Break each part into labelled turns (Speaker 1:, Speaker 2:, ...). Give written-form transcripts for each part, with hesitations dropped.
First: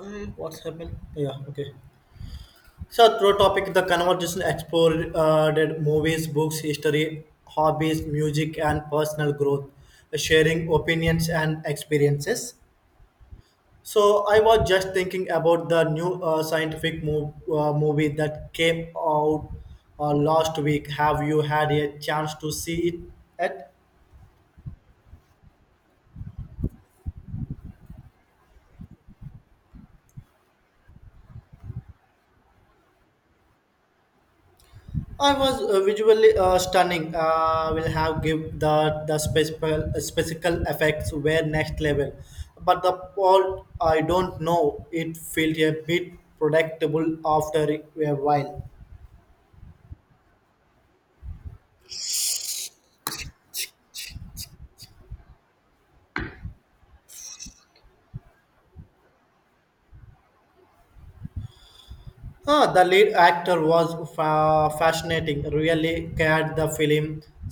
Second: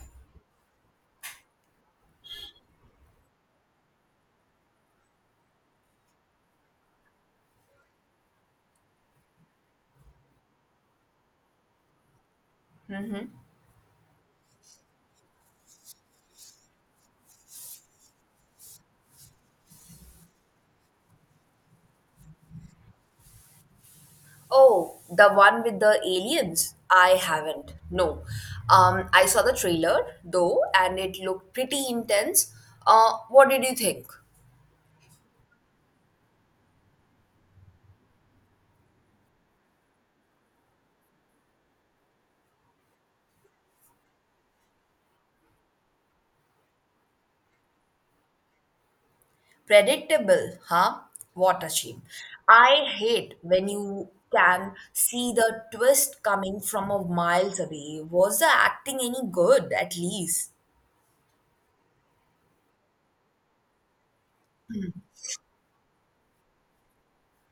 Speaker 1: What's happened? Yeah, okay. So, through topic, the conversation explored that movies, books, history, hobbies, music, and personal growth, sharing opinions and experiences. So, I was just thinking about the new uh, scientific movie that came out last week. Have you had a chance to see it yet?
Speaker 2: Oh, the one with the aliens? I haven't. No. I saw the trailer though, and it looked pretty intense. What did you think?
Speaker 1: I was visually stunning. Will have give the special effects were next level, but the plot I don't know. It felt a bit predictable after a while.
Speaker 2: Predictable, huh? What a shame. I hate when you can see the twist coming from a miles away. Was the acting any good, at least?
Speaker 1: Ah, the lead actor was fascinating. Really carried the film.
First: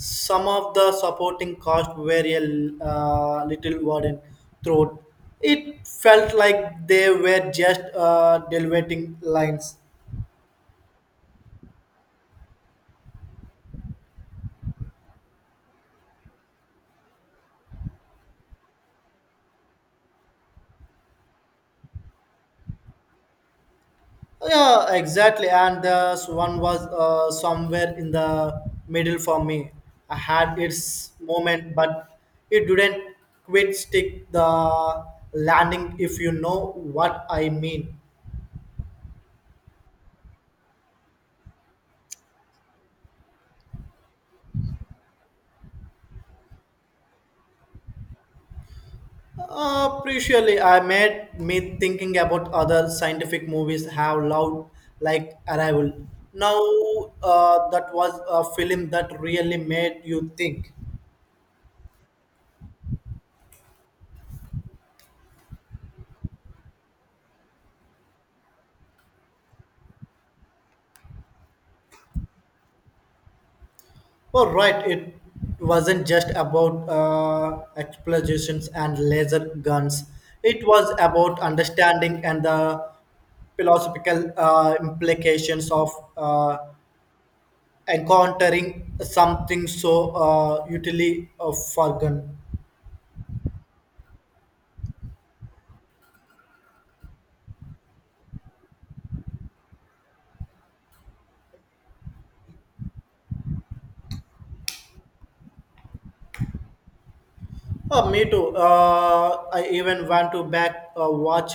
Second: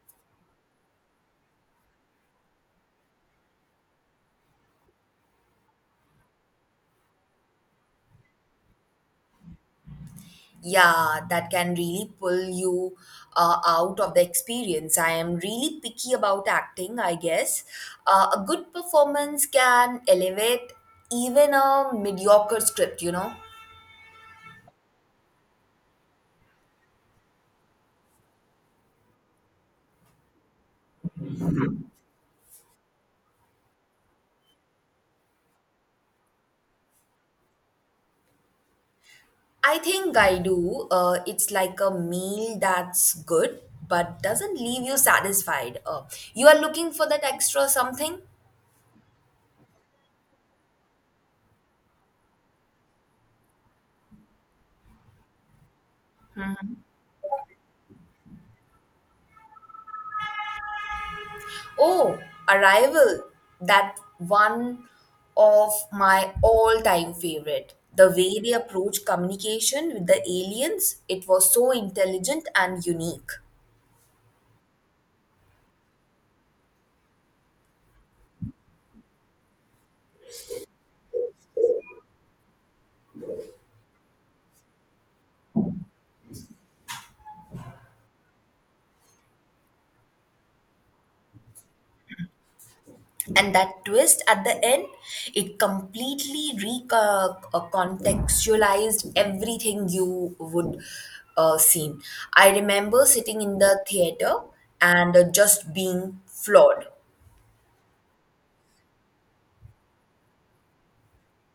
Speaker 1: Some of the supporting cast were a little wooden throat. It felt like they were just delivering lines.
Speaker 2: Yeah, that can really pull you out of the experience. I am really picky about acting, I guess. A good performance can elevate even a mediocre script.
Speaker 1: Yeah, exactly. And this one was somewhere in the middle for me. I had its moment, but it didn't quite stick the landing, if you know what I mean.
Speaker 2: I think I do. It's like a meal that's good but doesn't leave you satisfied. You are looking for that extra something.
Speaker 1: Appreciably, I made me thinking about other scientific movies have loved, like Arrival. Now, that was a film that really made you think.
Speaker 2: Oh, Arrival. That one of my all-time favorite. The way they approach communication with the aliens, it was so intelligent and unique.
Speaker 1: Oh, right. It wasn't just about explosions and laser guns. It was about understanding and the philosophical implications of uh, encountering something so utterly forgotten.
Speaker 2: And that twist at the end, it completely recontextualized everything you would seen. I remember sitting in the theater and just being floored.
Speaker 1: Oh, me too. I even went to back watch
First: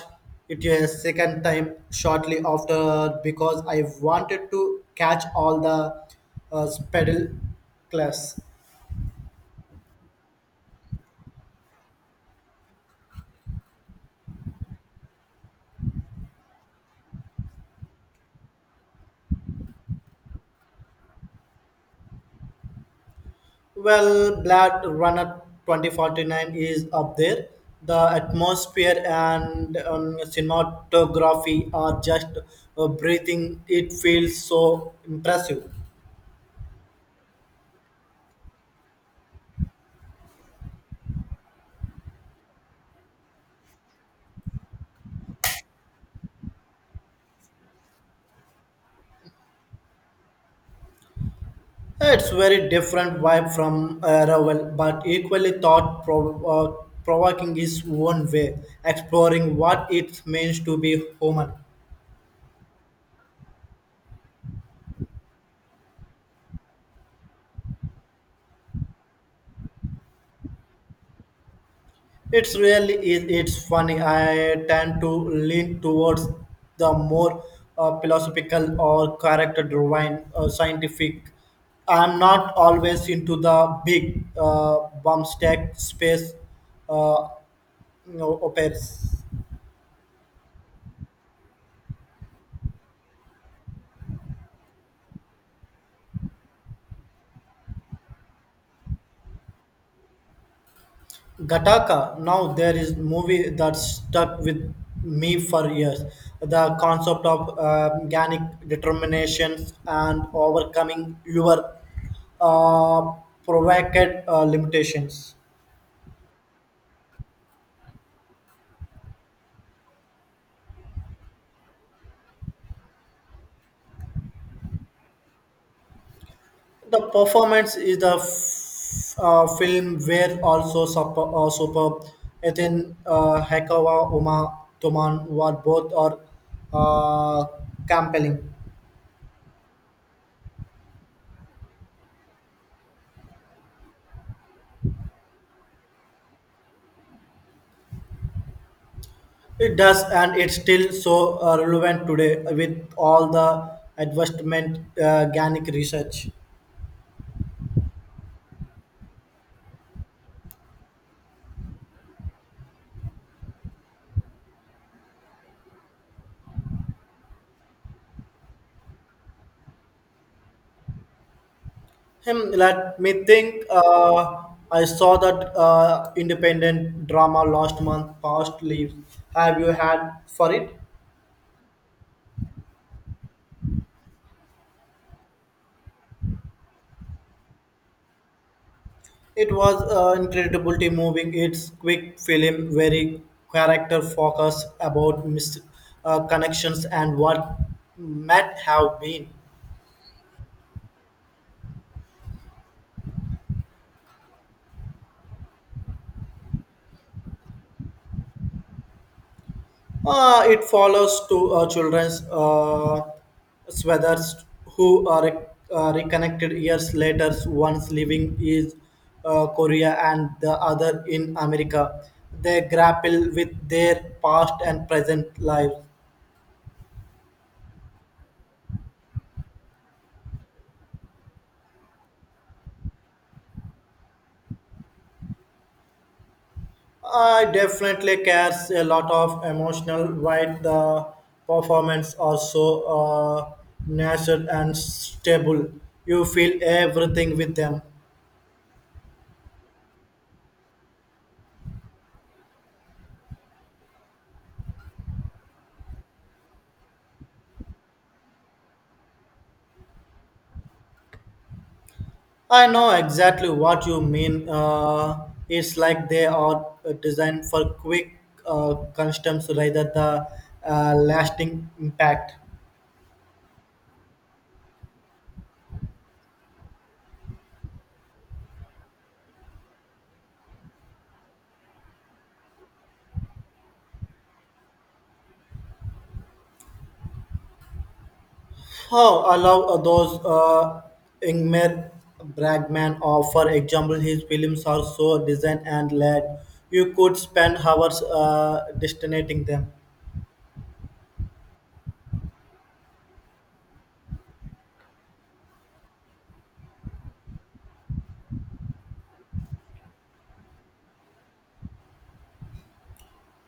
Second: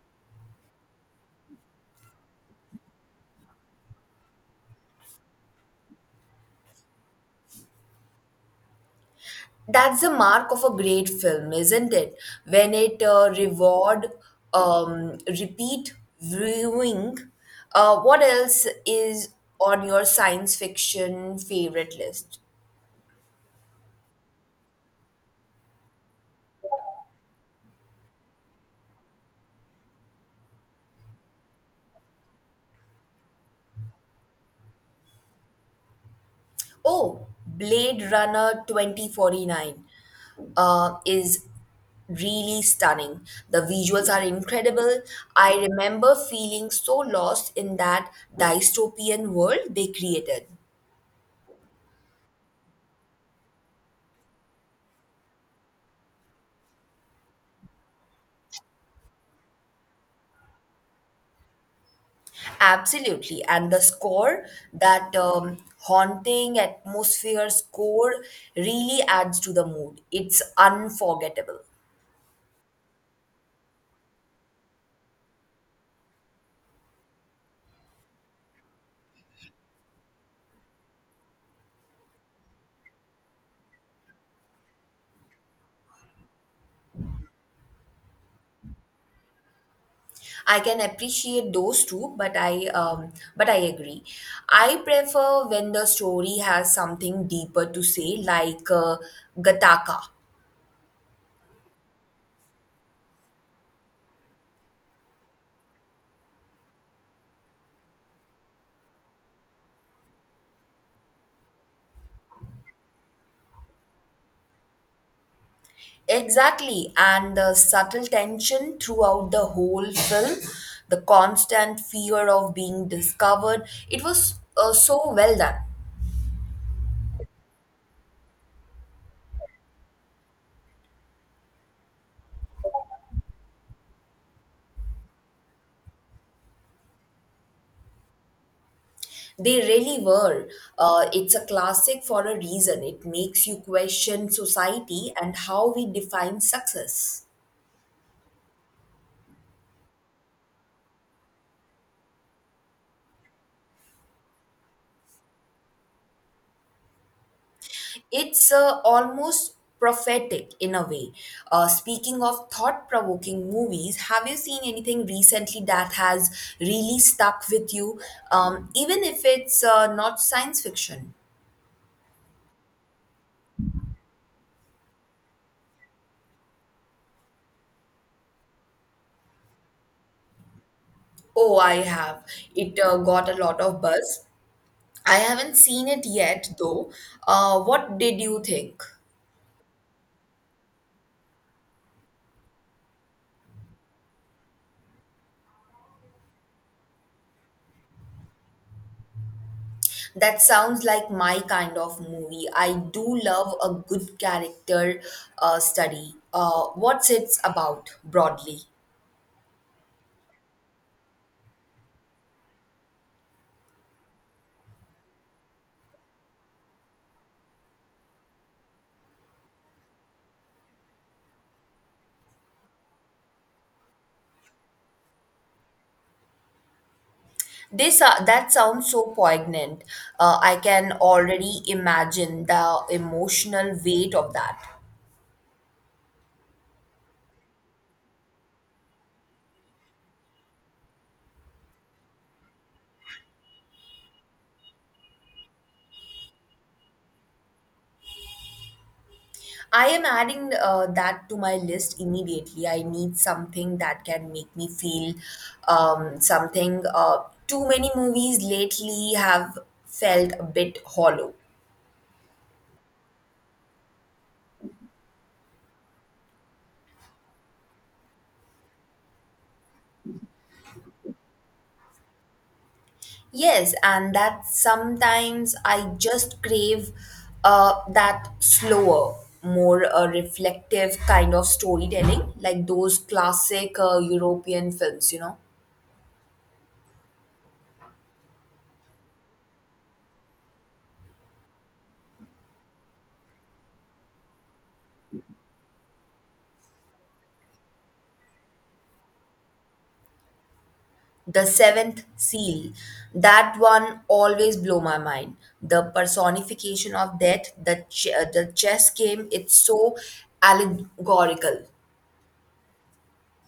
Speaker 1: it a second time shortly after because I wanted to catch all the pedal class.
Speaker 2: That's the mark of a great film, isn't it? When it reward repeat viewing. What else is on your science fiction favorite list?
Speaker 1: Well, Blade Runner 2049 is up there. The atmosphere and cinematography are just breathing. It feels so impressive.
Speaker 2: Oh, Blade Runner 2049 is really stunning. The visuals are incredible. I remember feeling so lost in that dystopian world they created.
Speaker 1: It's very different vibe from Arrival, but equally thought provoking is one way, exploring what it means to be human.
Speaker 2: Absolutely. And the score, that haunting atmosphere score, really adds to the mood. It's unforgettable.
Speaker 1: It's really is. It's funny. I tend to lean towards the more philosophical or character-driven, scientific. I'm not always into the big bombastic space uh, you know, operas.
Speaker 2: I can appreciate those two, but I agree. I prefer when the story has something deeper to say, like Gataka.
Speaker 1: Gattaca. Now there is movie that stuck with me for years. The concept of organic determinations and overcoming your uh, provocative limitations.
Speaker 2: Exactly, and the subtle tension throughout the whole film, the constant fear of being discovered. It was so well done.
Speaker 1: The performance is the film where also super, superb. Ethan Hekawa, Uma Tuman were both are uh, compelling.
Speaker 2: They really were. It's a classic for a reason. It makes you question society and how we define success.
Speaker 1: It does, and it's still so relevant today with all the advancement organic research.
Speaker 2: It's almost prophetic in a way. Speaking of thought provoking movies, have you seen anything recently that has really stuck with you, even if it's not science fiction?
Speaker 1: Hmm, let me think. I saw that independent drama last month, Past Leaves. Have you had for it?
Speaker 2: Oh, I have. It got a lot of buzz. I haven't seen it yet, though. What did you think?
Speaker 1: It was incredibly moving. It's quick film, very character focused about connections and what might have been.
Speaker 2: That sounds like my kind of movie. I do love a good character study. What's it about broadly?
Speaker 1: It follows two children's swathers who are reconnected years later, one's living in Korea and the other in America. They grapple with their past and present lives.
Speaker 2: This That sounds so poignant. I can already imagine the emotional weight of that.
Speaker 1: I definitely cares a lot of emotional while the performance also natural and stable. You feel everything with them.
Speaker 2: I am adding that to my list immediately. I need something that can make me feel something. Too many movies lately have felt a bit hollow.
Speaker 1: I know exactly what you mean. It's like they are designed for quick customs rather the lasting impact.
Speaker 2: Yes, and that sometimes I just crave that slower, more reflective kind of storytelling, like those classic European films, you know.
Speaker 1: How allow those Ingmar Bergman, or for example, his films are so designed and led. You could spend hours destinating them.
Speaker 2: The Seventh Seal, that one always blow my mind. The personification of death, the chess game, it's so allegorical.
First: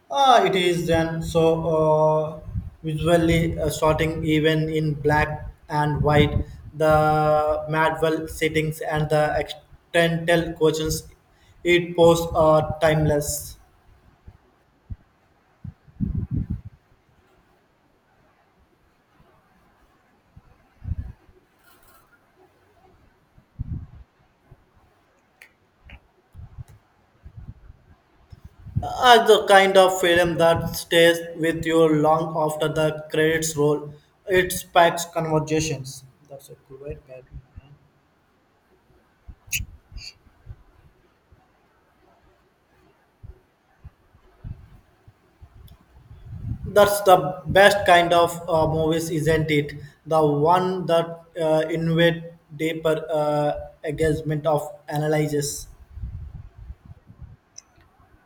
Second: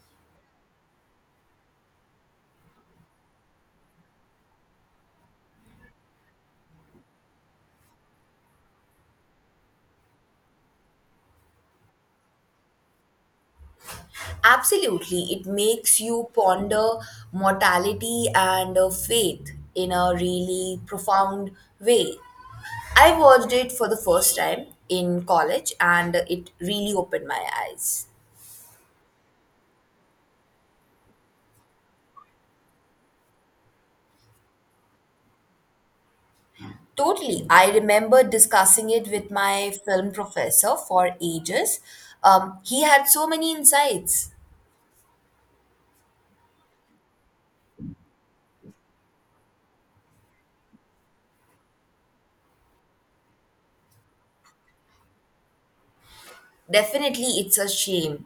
Speaker 1: Ah, it is then so uh, visually starting even in black and white, the Madwell settings and the external questions it poses are timeless.
Speaker 2: Absolutely. It makes you ponder mortality and faith in a really profound way. I watched it for the first time in college and it really opened my eyes.
Speaker 1: As the kind of film that stays with you long after the credits roll, it sparks conversations. That's a great guy.
Speaker 2: Totally. I remember discussing it with my film professor for ages. He had so many insights.
Speaker 1: That's the best kind of movies, isn't it? The one that invade deeper engagement of analysis.
Speaker 2: Definitely, it's a shame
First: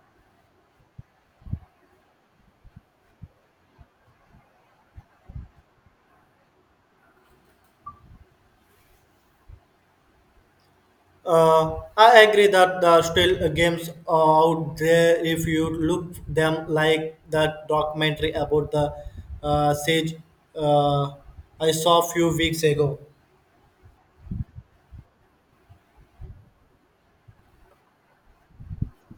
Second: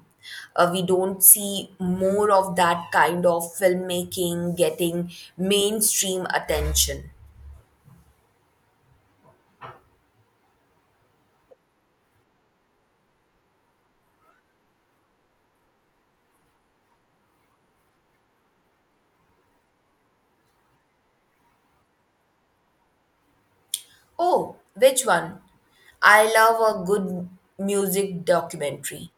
Speaker 2: we don't see more of that kind of filmmaking getting mainstream attention.
Speaker 1: I agree that the still games out there. If you look them like that documentary about the sage uh, I saw a few weeks ago.
Speaker 2: Oh, which one? I love a good music documentary.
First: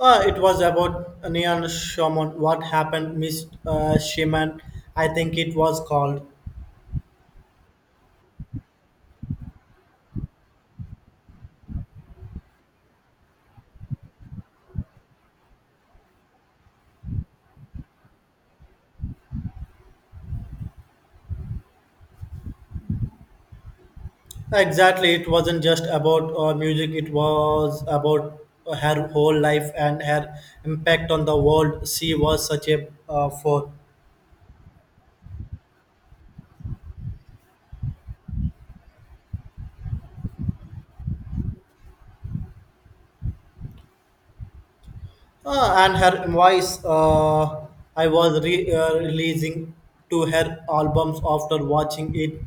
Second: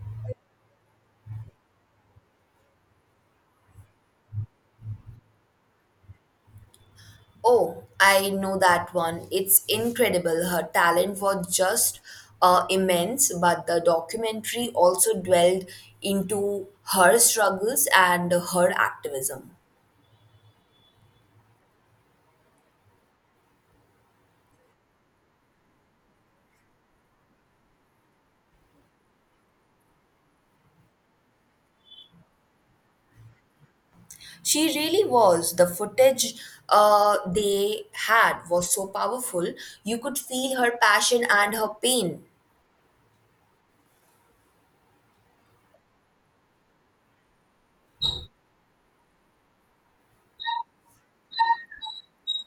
Speaker 1: It was about Neon Shaman. What happened, Miss Shaman? I think it was called.
Speaker 2: Oh, I know that one. It's incredible. Her talent was just immense, but the documentary also dwelled into her struggles and her activism.
Speaker 1: Exactly, it wasn't just about music, it was about her whole life and her impact on the world. She was such a force.
Speaker 2: She really was. The footage they had was so powerful. You could feel her passion and her pain.
Speaker 1: And her voice, uh, I was releasing to her albums after watching it,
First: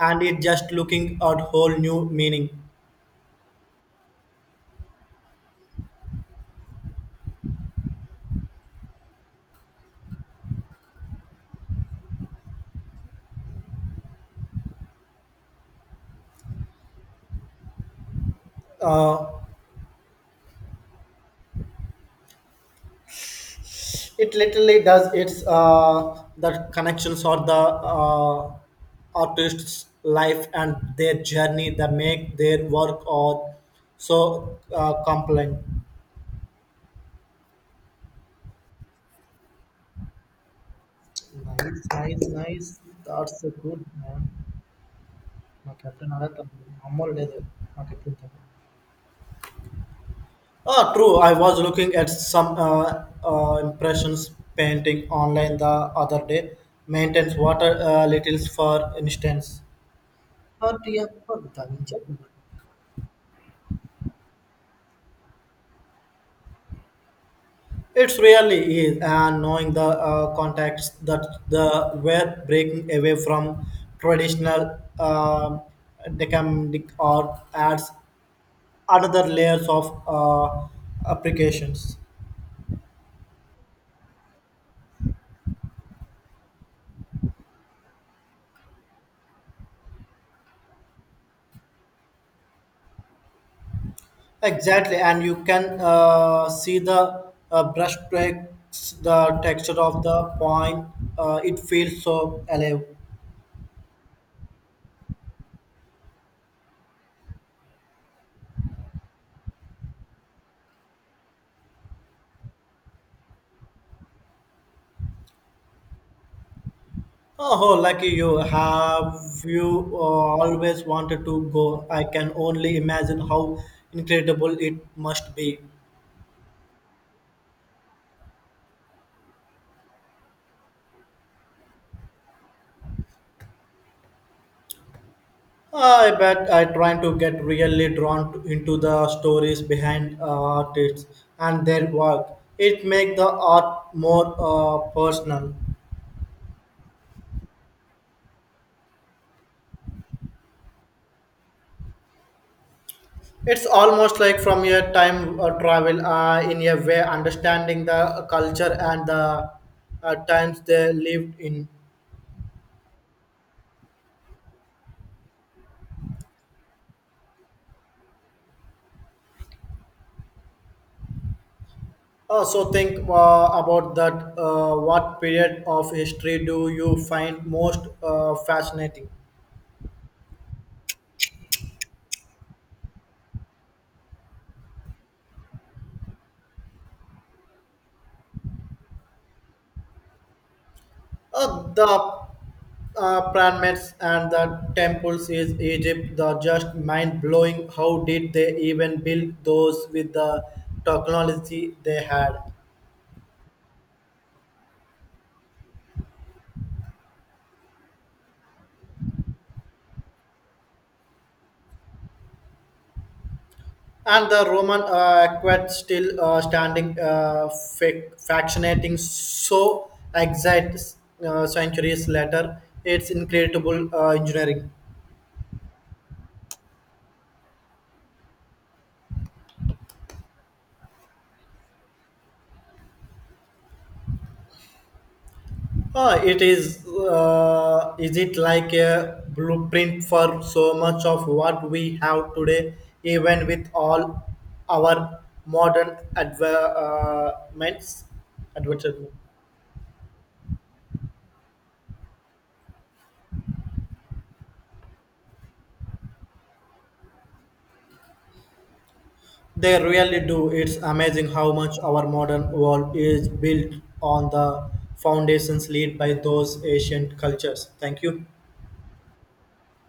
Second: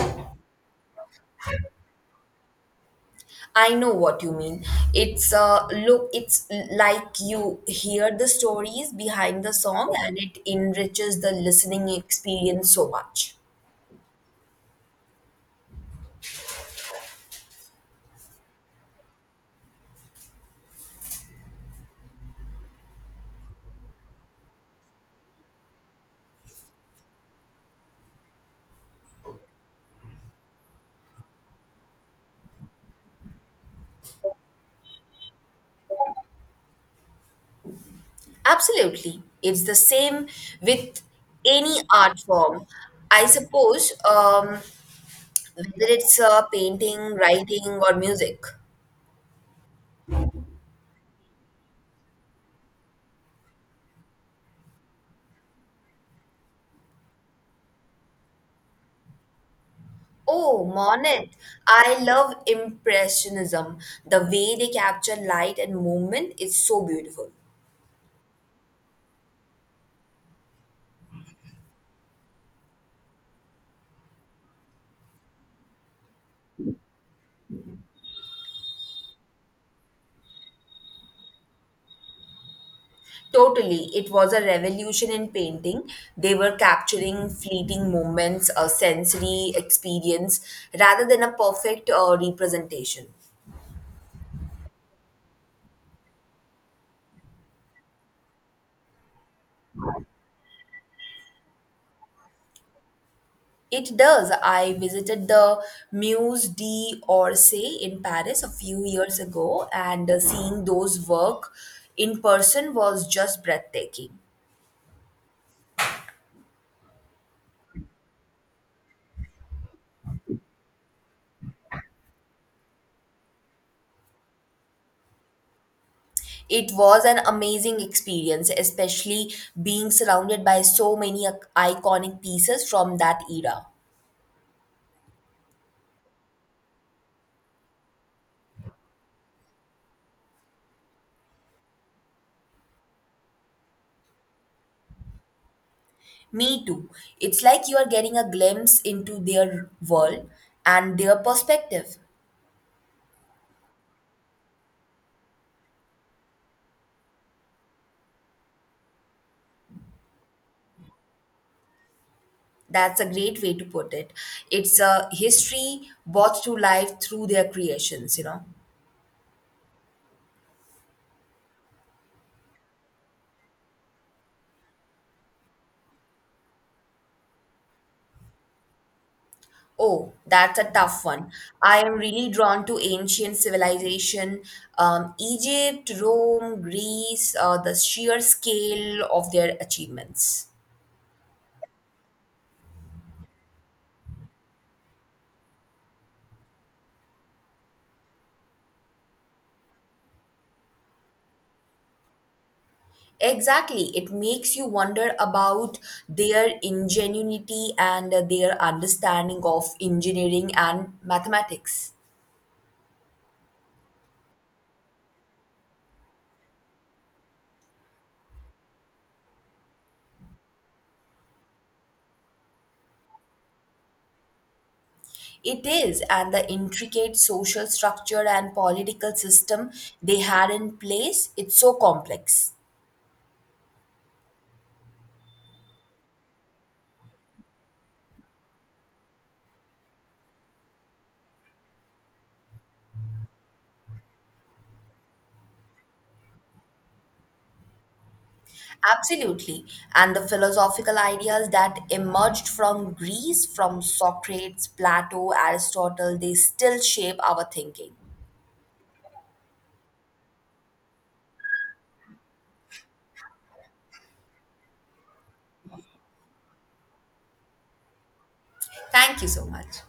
Speaker 1: and it just looking at whole new meaning.
Speaker 2: I know what you mean. It's look. It's like you hear the stories behind the song, and it enriches the listening experience so much.
Speaker 1: Uh, it literally does it's the connections or the uh, artist's life and their journey that make their work or so compelling.
Speaker 2: Absolutely, it's the same with any
Speaker 1: Nice,
Speaker 2: art
Speaker 1: nice nice
Speaker 2: form.
Speaker 1: Nice
Speaker 2: I
Speaker 1: that's good
Speaker 2: suppose
Speaker 1: man మా
Speaker 2: whether
Speaker 1: captain
Speaker 2: it's
Speaker 1: అడగ అమ్మోలు
Speaker 2: painting,
Speaker 1: లేదు
Speaker 2: writing,
Speaker 1: మా
Speaker 2: or
Speaker 1: captain
Speaker 2: music.
Speaker 1: ah true I was looking at some impressions painting online the other day maintains water littles for instance
Speaker 2: Oh,
Speaker 1: heart
Speaker 2: Monet.
Speaker 1: ఎప్పుడు.
Speaker 2: I love Impressionism. The way they capture light and movement is so beautiful.
Speaker 1: It's really is, and knowing the contacts that the were breaking away from traditional decamedic or adds another layers of applications.
Speaker 2: Totally, it was a revolution in painting. They were capturing fleeting moments, a sensory experience, rather than a perfect representation.
Speaker 1: Exactly, and you can see the brush strokes, the texture of the point. It feels so alive.
Speaker 2: It does. I visited the Musée d'Orsay in Paris a few years ago, and seeing those work in person was just breathtaking.
Speaker 1: Oh, lucky you. Have you always wanted to go? I can only imagine how incredible it must be.
Speaker 2: It was an amazing experience, especially being surrounded by so many iconic pieces from that era.
Speaker 1: I bet I trying to get really drawn into the stories behind artists and their work. It makes the art more personal.
Speaker 2: Me too. It's like you are getting a glimpse into their world and their perspective.
Speaker 1: It's almost like from your time travel in a way, understanding the culture and the times they lived in.
Speaker 2: That's a great way to put it. It's a history brought to life through their creations, you know.
Speaker 1: So think about that. What period of history do you find most fascinating?
Speaker 2: Oh, that's a tough one. I am really drawn to ancient civilization, Egypt, Rome, Greece, the sheer scale of their achievements.
Speaker 1: The pyramids and the temples is Egypt. The just mind blowing. How did they even build those with the technology they had?
Speaker 2: Exactly. It makes you wonder about their ingenuity and their understanding of engineering and mathematics.
Speaker 1: And the Roman aqueduct still standing, fascinating. So exact centuries later, it's incredible engineering.
Speaker 2: It is, and the intricate social structure and political system they had in place, it's so complex.
Speaker 1: Ah, it is. Is it like a blueprint for so much of what we have today, even with all our modern advancements? Advertisement.
Speaker 2: Absolutely. And the philosophical ideas that emerged from Greece, from Socrates, Plato, Aristotle, they still shape our thinking.
Speaker 1: They really do. It's amazing how much our modern world is built on the foundations laid by those ancient cultures. Thank you.
Speaker 2: Thank you so much.